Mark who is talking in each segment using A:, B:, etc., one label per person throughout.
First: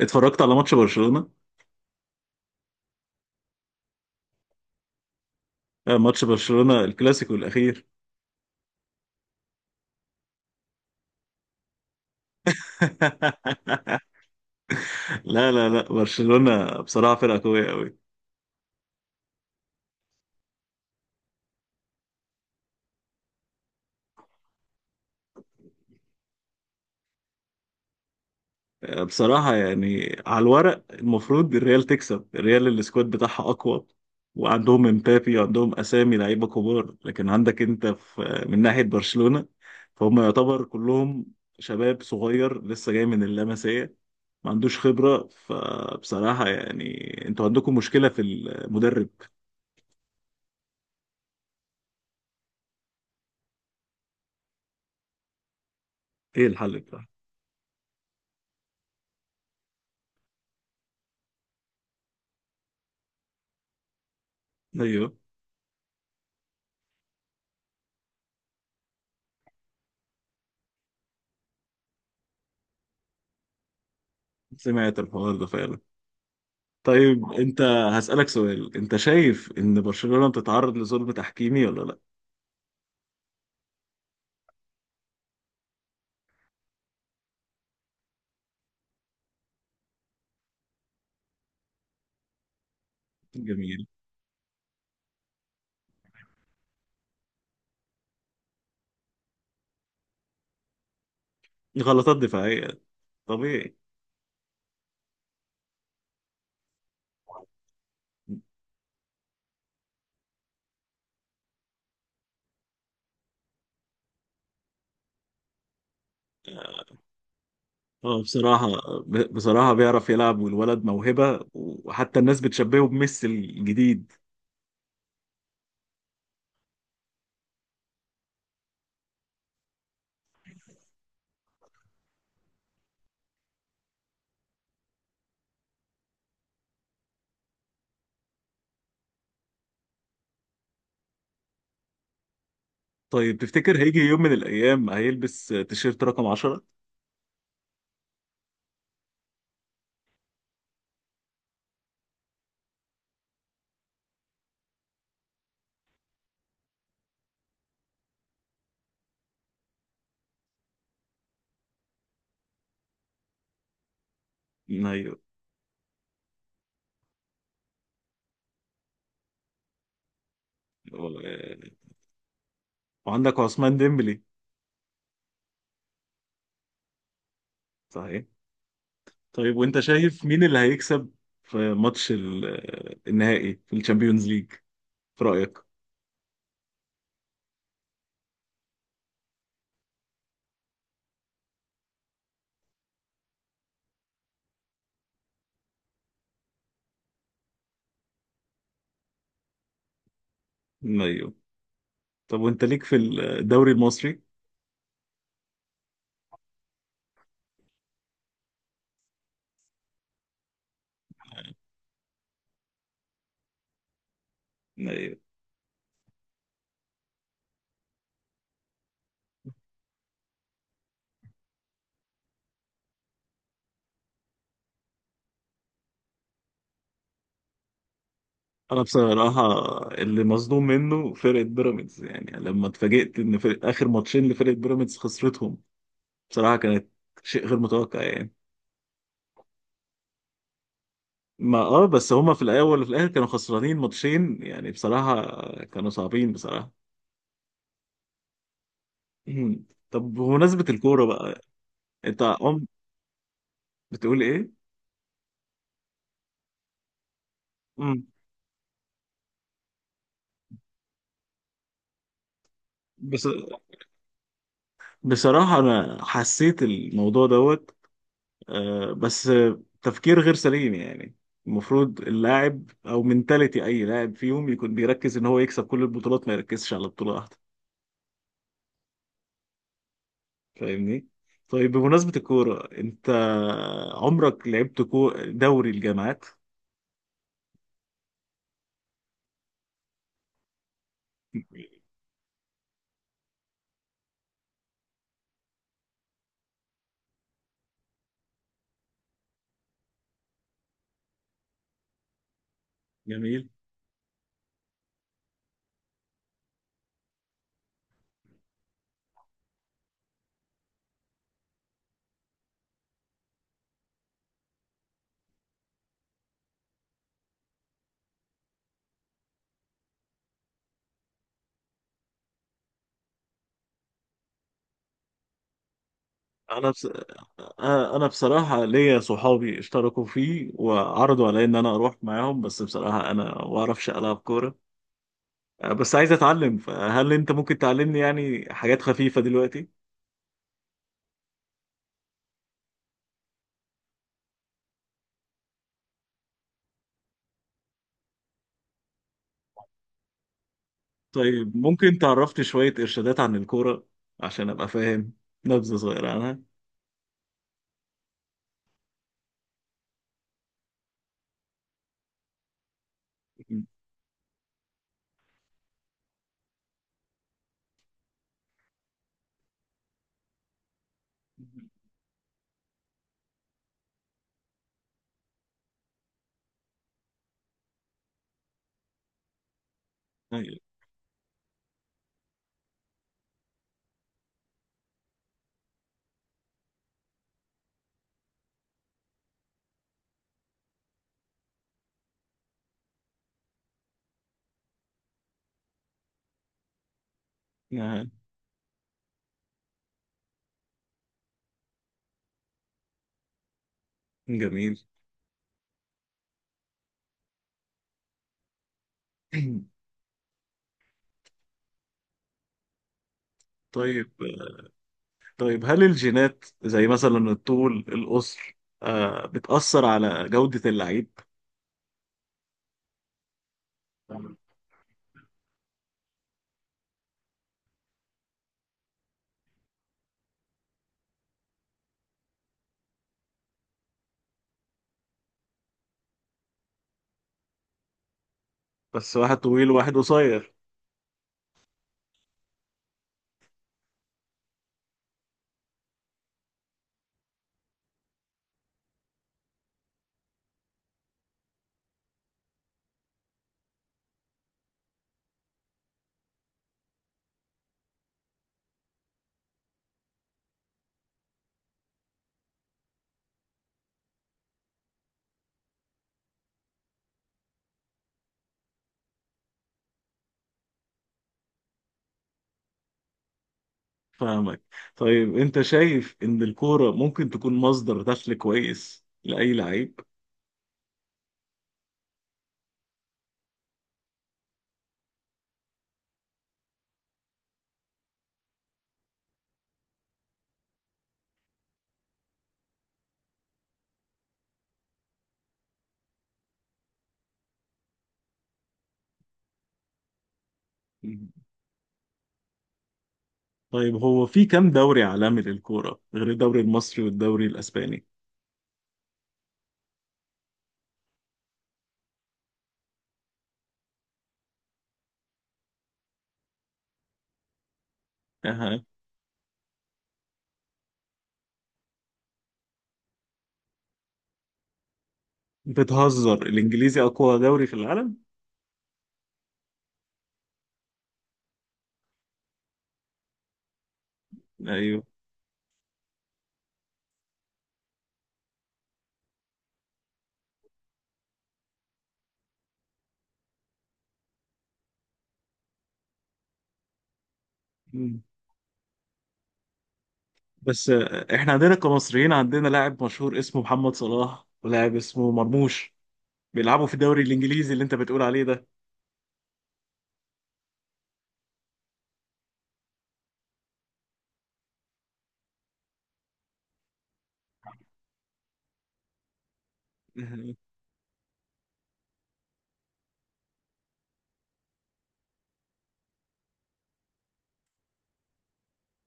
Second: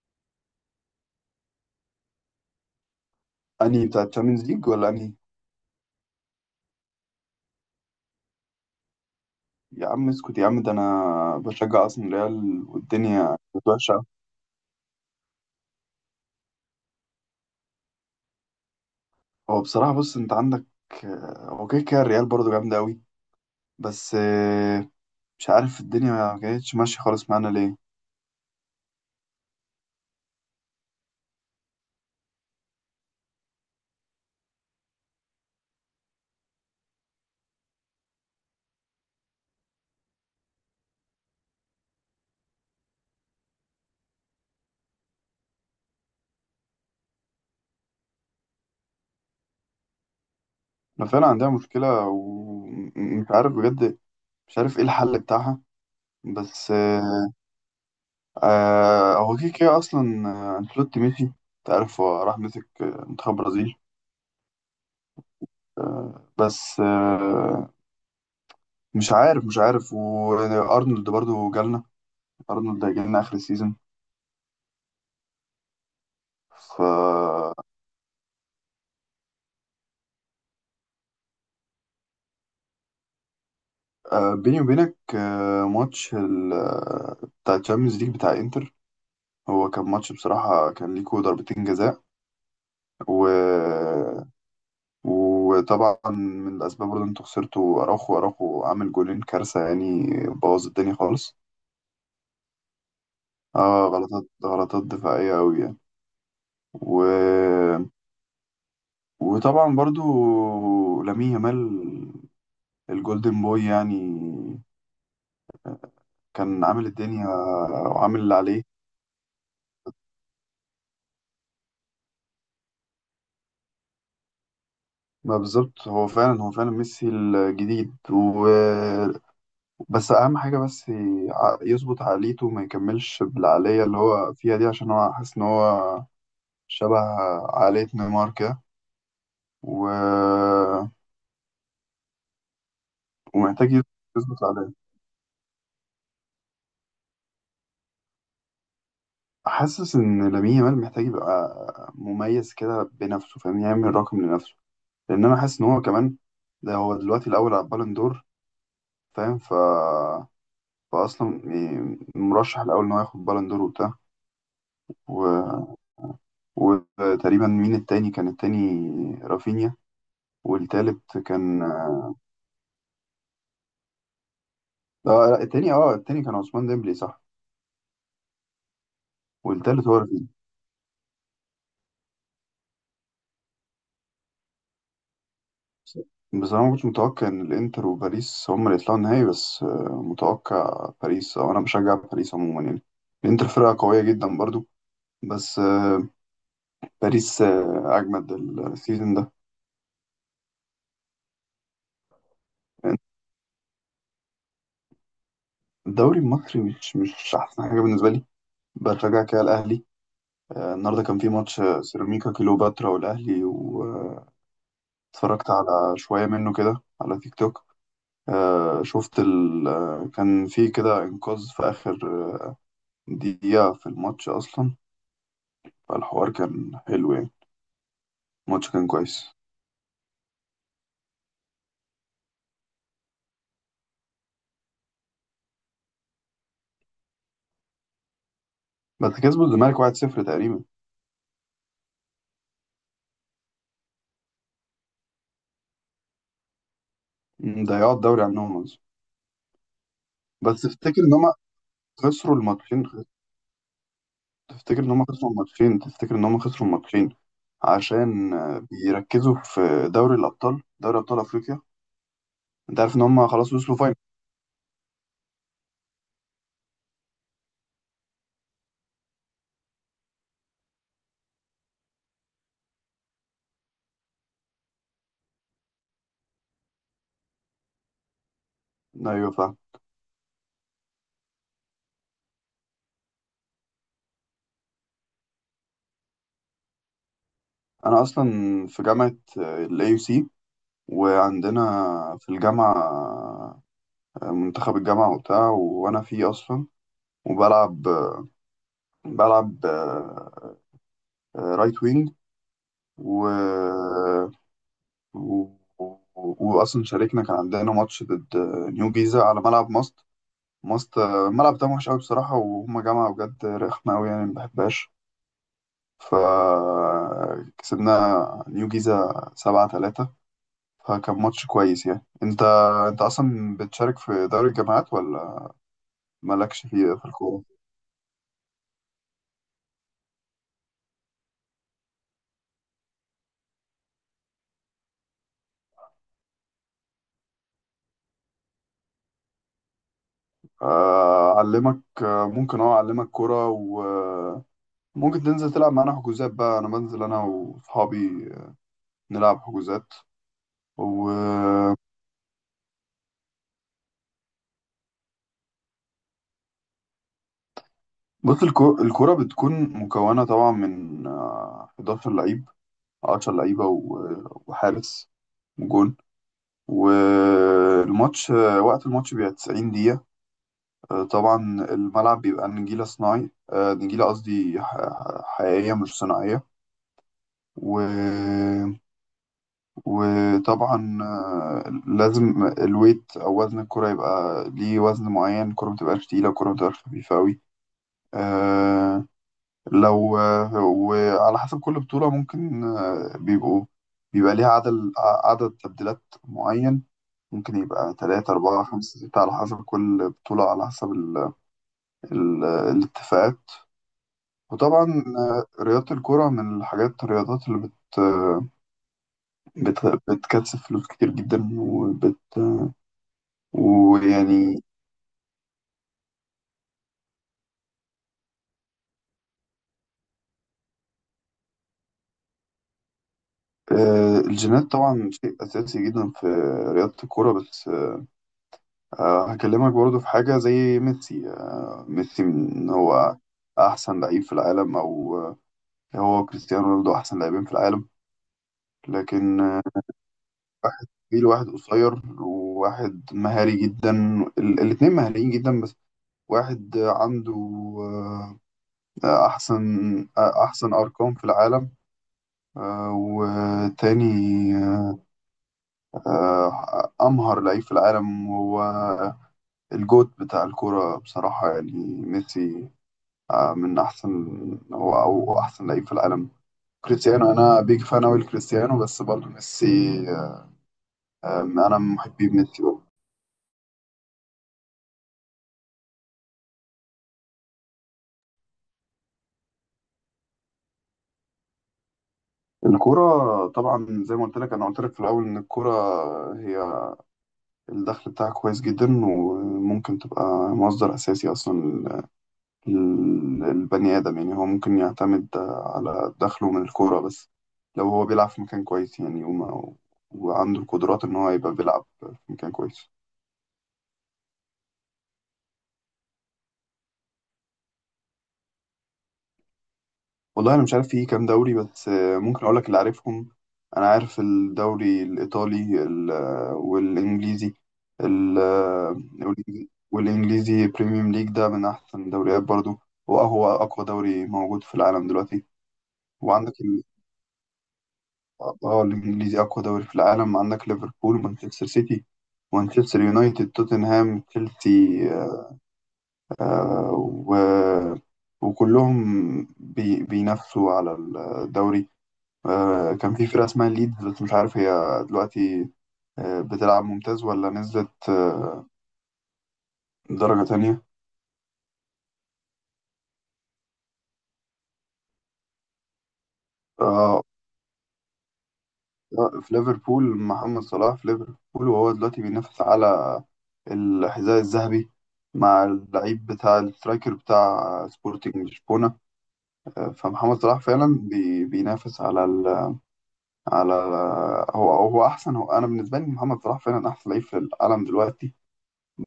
A: اتفرجت على ماتش برشلونة.
B: انهي بتاع تشامبيونز ليج ولا انهي؟
A: ماتش برشلونة الكلاسيكو الأخير.
B: يا عم اسكت يا عم، ده انا بشجع اصلا ريال والدنيا كانت وحشه.
A: لا، برشلونة بصراحة فرقة قوية قوي.
B: هو بصراحه، بص انت عندك، هو كده كده الريال برضه جامده قوي. بس آه، مش عارف الدنيا ما كانتش ماشيه خالص معانا ليه.
A: بصراحة يعني على الورق المفروض الريال تكسب، الريال السكواد بتاعها أقوى، وعندهم امبابي وعندهم أسامي لعيبة كبار. لكن عندك أنت في من ناحية برشلونة فهم يعتبر كلهم شباب صغير لسه جاي من اللمسية، ما عندوش خبرة. فبصراحة يعني انتوا عندكم مشكلة في المدرب.
B: احنا فعلا عندنا مشكله، ومش عارف بجد مش عارف ايه الحل بتاعها.
A: ايه
B: بس
A: الحل بتاعه؟
B: آه، آه، هو كده كده اصلا. انشيلوتي مشي، انت عارف هو راح مسك منتخب برازيل.
A: ايوه،
B: آه، بس آه، مش عارف وارنولد برضو جالنا، ارنولد جالنا اخر السيزون.
A: سمعت الحوار ده فعلا.
B: ف
A: طيب انت هسألك سؤال، انت شايف ان برشلونة بتتعرض لظلم تحكيمي ولا لا؟
B: بيني وبينك، آه، ماتش ال... آه، بتاع الشامبيونز ليج بتاع انتر، هو كان ماتش بصراحة، كان ليكوا ضربتين جزاء. و...
A: جميل.
B: وطبعا من الأسباب برضه، انتوا خسرتوا أراوخو عامل جولين كارثة يعني، بوظ الدنيا خالص.
A: غلطات دفاعية طبيعي.
B: اه غلطات دفاعية أوي يعني. و... وطبعا برضو لامين يامال الجولدن بوي يعني، كان عامل الدنيا وعامل
A: اه
B: اللي عليه.
A: بصراحة، بصراحة بيعرف يلعب، والولد موهبة، وحتى الناس بتشبهه بميسي الجديد.
B: ما بالظبط، هو فعلا هو فعلا ميسي الجديد. بس اهم حاجه، بس يظبط عقليته، ما يكملش بالعقليه اللي هو فيها دي، عشان هو حاسس ان هو شبه عقليه نيمار كده. و...
A: طيب
B: ومحتاج
A: تفتكر هيجي يوم من
B: يظبط العقليه.
A: الأيام هيلبس تيشيرت رقم 10؟
B: حاسس ان لامين يامال محتاج يبقى مميز كده بنفسه، فاهم، يعمل رقم لنفسه، لان انا حاسس ان هو كمان ده هو دلوقتي الاول على البالون دور، فاهم. فأصلا مرشح الأول إن هو ياخد بالون دور وبتاع.
A: ايوه.
B: و... وتقريبا مين التاني؟ كان التاني رافينيا، والتالت كان
A: و-
B: اه...
A: وعندك عثمان ديمبلي.
B: لا، التاني اه التاني كان عثمان ديمبلي صح،
A: صحيح. طيب وانت
B: والتالت هو
A: شايف
B: رافينيا.
A: مين اللي هيكسب في ماتش النهائي في الشامبيونز ليج، في رأيك؟
B: بصراحة ما كنتش متوقع إن الإنتر وباريس هما اللي يطلعوا النهائي، بس آه، متوقع باريس، أو أنا بشجع باريس عموما يعني. الإنتر فرقة قوية جدا برضو، بس آه، باريس أجمد السيزون ده.
A: ايوه. طب وانت ليك في الدوري المصري؟
B: الدوري المصري مش أحسن حاجة بالنسبة لي. بشجع كده الأهلي. النهارده كان في ماتش سيراميكا كليوباترا والأهلي، واتفرجت
A: ايوه.
B: على شوية منه كده على تيك توك. آه، شفت ال... آه، كان في كده إنقاذ في آخر دقيقة في الماتش أصلا. فالحوار كان حلو يعني، الماتش
A: انا
B: كان كويس.
A: بصراحة اللي مصدوم منه فرقة بيراميدز، يعني لما اتفاجئت ان فرق اخر ماتشين لفرقة بيراميدز خسرتهم، بصراحة كانت شيء غير متوقع يعني.
B: بس كسبوا الزمالك 1-0 تقريبا.
A: ما اه بس هما في الاول وفي الاخر كانوا خسرانين ماتشين يعني، بصراحة كانوا صعبين بصراحة.
B: ضيعوا الدوري عنهم أصلا.
A: مم. طب
B: بس
A: بمناسبة
B: تفتكر
A: الكورة
B: إن هما
A: بقى، انت
B: خسروا
A: عم
B: الماتشين؟
A: بتقول ايه؟
B: تفتكر إن هما خسروا الماتشين تفتكر إن هما خسروا الماتشين
A: مم.
B: عشان بيركزوا في دوري الأبطال، دوري أبطال أفريقيا؟ انت عارف ان
A: بس
B: هم خلاص وصلوا.
A: بصراحة أنا حسيت الموضوع دوت، آه، بس آه، تفكير غير سليم يعني. المفروض اللاعب او منتاليتي اي لاعب فيهم يكون بيركز ان هو يكسب كل البطولات، ما يركزش على بطولة واحدة.
B: ايوه فاهم.
A: فاهمني؟ طيب بمناسبة الكورة، انت عمرك لعبت دوري الجامعات؟
B: انا اصلا في جامعه الاي يو سي، وعندنا في الجامعه منتخب الجامعه وبتاع، وانا فيه اصلا، وبلعب بلعب رايت وينج. و...
A: جميل.
B: و... واصلا شاركنا، كان عندنا ماتش ضد نيو جيزه على ملعب ماست. الملعب ده وحش قوي بصراحه، وهما جامعه بجد رخمه قوي يعني ما بحبهاش. فكسبنا نيو جيزه 7-3، فكان ماتش كويس يعني. انت اصلا بتشارك في دوري الجامعات، ولا مالكش
A: انا بس...
B: فيه في الكوره؟
A: انا بصراحة ليا صحابي اشتركوا فيه وعرضوا علي ان انا اروح معاهم، بس بصراحة انا ما اعرفش العب كورة. بس عايز اتعلم، فهل انت ممكن تعلمني يعني حاجات خفيفة دلوقتي؟
B: اعلمك، ممكن اه اعلمك كوره، وممكن تنزل تلعب معانا حجوزات بقى. انا بنزل انا واصحابي نلعب حجوزات. و
A: طيب ممكن تعرفني شوية إرشادات عن الكورة عشان أبقى فاهم، نبذة صغيرة عنها؟
B: بص الكوره بتكون مكونه طبعا من 11 لعيب، 10 لعيبه وحارس وجون. والماتش وقت الماتش بيبقى 90 دقيقه. طبعا الملعب بيبقى نجيلة صناعي، نجيلة قصدي حقيقية مش صناعية. و...
A: طيب.
B: وطبعا لازم الويت أو وزن الكرة يبقى ليه وزن معين، الكرة متبقاش تقيلة، الكرة متبقاش خفيفة أوي. آه، لو وعلى حسب كل بطولة، ممكن آه، بيبقوا بيبقى ليها عدد تبديلات معين، ممكن يبقى
A: نعم.
B: تلاتة أربعة خمسة ستة، على حسب كل بطولة، على حسب الاتفاقات.
A: جميل.
B: وطبعا رياضة الكرة من الحاجات، الرياضات اللي بت آه، بت بتكسب فلوس كتير جدا، وبت
A: طيب.
B: ويعني
A: طيب هل الجينات زي مثلا الطول القصر، بتأثر على جودة اللعيب؟
B: الجينات طبعا شيء أساسي جدا في رياضة الكرة. بس هكلمك برضو في حاجة زي ميسي. ميسي من هو أحسن لعيب في العالم، أو هو كريستيانو رونالدو أحسن لاعبين في العالم.
A: بس واحد
B: لكن
A: طويل وواحد قصير.
B: واحد طويل وواحد قصير، وواحد مهاري جدا، ال- الاتنين مهاريين جدا. بس واحد عنده آه، أحسن أرقام في العالم. وتاني أمهر لعيب في العالم هو الجوت بتاع الكورة بصراحة يعني، ميسي. من أحسن، أو أحسن لعيب في العالم. كريستيانو أنا بيج فان أوي لكريستيانو، بس برضه ميسي آه، أنا من محبي ميسي برضه.
A: فاهمك. طيب أنت شايف إن الكورة ممكن تكون مصدر دخل كويس لأي لعيب؟
B: الكورة طبعا زي ما قلت لك في الأول، إن الكورة هي الدخل بتاعها كويس جدا، وممكن تبقى مصدر أساسي أصلا، البني آدم يعني هو ممكن يعتمد على دخله من الكورة، بس لو هو بيلعب في مكان كويس يعني، وعنده القدرات إن
A: مم.
B: هو يبقى بيلعب في مكان كويس.
A: طيب هو في كام دوري عالمي للكورة غير الدوري المصري والدوري الأسباني؟
B: والله أنا مش عارف فيه كام دوري، بس آه، ممكن أقول لك اللي عارفهم. أنا عارف الدوري الإيطالي والإنجليزي بريميوم ليج، ده من أحسن الدوريات برضو، وهو أقوى دوري موجود في العالم دلوقتي.
A: بتهزر،
B: وعندك
A: الانجليزي اقوى دوري في العالم؟
B: اه الانجليزي اقوى دوري في العالم. عندك ليفربول ومانشستر سيتي ومانشستر يونايتد توتنهام
A: ايوه.
B: تشيلسي آه، و... وكلهم بينافسوا على الدوري. كان في فرقة اسمها ليدز، بس مش عارف هي دلوقتي بتلعب ممتاز، ولا نزلت
A: مم.
B: درجة تانية.
A: بس احنا عندنا كمصريين عندنا لاعب مشهور اسمه محمد صلاح ولاعب اسمه مرموش بيلعبوا في الدوري
B: آه،
A: الانجليزي اللي انت بتقول عليه ده.
B: لا، في ليفربول، محمد صلاح في ليفربول، وهو دلوقتي بينافس على الحذاء الذهبي مع اللعيب بتاع السترايكر بتاع سبورتنج لشبونة. فمحمد
A: مم.
B: صلاح فعلا بينافس على ال على هو انا بالنسبه لي محمد صلاح فعلا احسن لعيب في العالم دلوقتي.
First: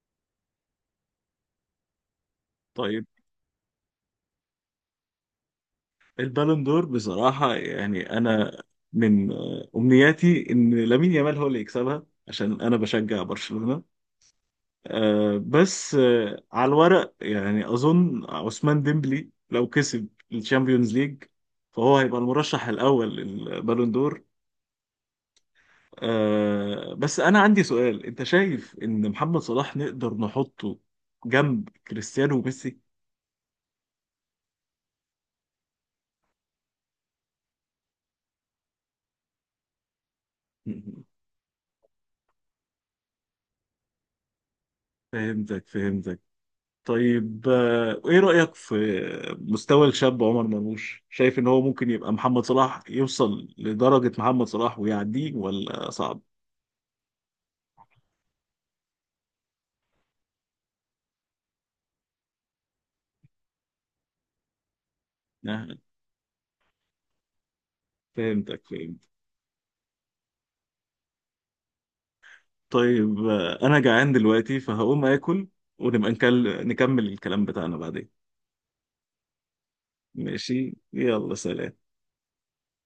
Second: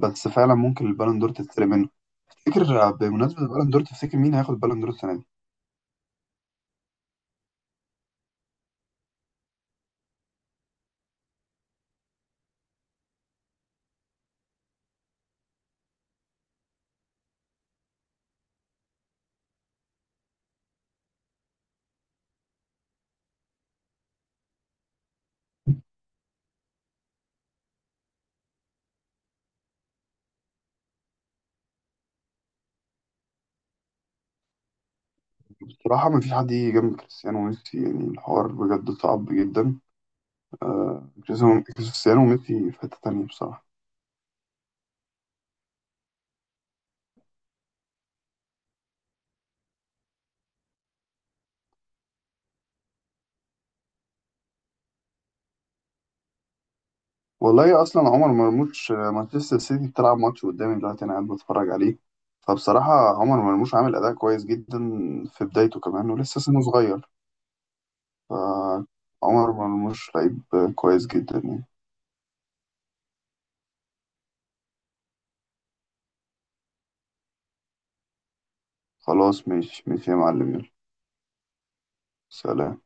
B: بس فعلا ممكن البالون دور تتسرق منه. تفتكر،
A: طيب
B: بمناسبه البالون دور، تفتكر مين هياخد البالون دور السنه دي؟
A: البالون دور بصراحة يعني انا من امنياتي ان لامين يامال هو اللي يكسبها عشان انا بشجع برشلونة. آه، بس آه، على الورق يعني اظن عثمان ديمبلي لو كسب الشامبيونز ليج فهو هيبقى المرشح الاول للبالون دور. بس انا عندي سؤال، انت شايف ان محمد صلاح نقدر نحطه جنب كريستيانو وميسي؟
B: بصراحه ما فيش حد يجي جنب كريستيانو وميسي يعني، الحوار بجد صعب جدا.
A: مم.
B: كريستيانو وميسي في حتة تانية بصراحة.
A: فهمتك فهمتك. طيب ايه رأيك في مستوى الشاب عمر مرموش؟ شايف ان هو ممكن يبقى محمد صلاح، يوصل لدرجة محمد صلاح ويعديه، ولا صعب؟
B: والله أصلا عمر مرموش، مانشستر سيتي بتلعب ماتش قدامي دلوقتي أنا قاعد بتفرج عليه، فبصراحة عمر مرموش عامل أداء كويس جدا في
A: آه،
B: بدايته كمان ولسه سنه صغير.
A: فهمتك فهمتك.
B: فعمر مرموش لعيب كويس جدا يعني.
A: طيب انا جعان دلوقتي فهقوم اكل، ونبقى نكمل الكلام بتاعنا بعدين.
B: خلاص ماشي ماشي يا معلم، يلا
A: ماشي، يلا، سلام.
B: سلام.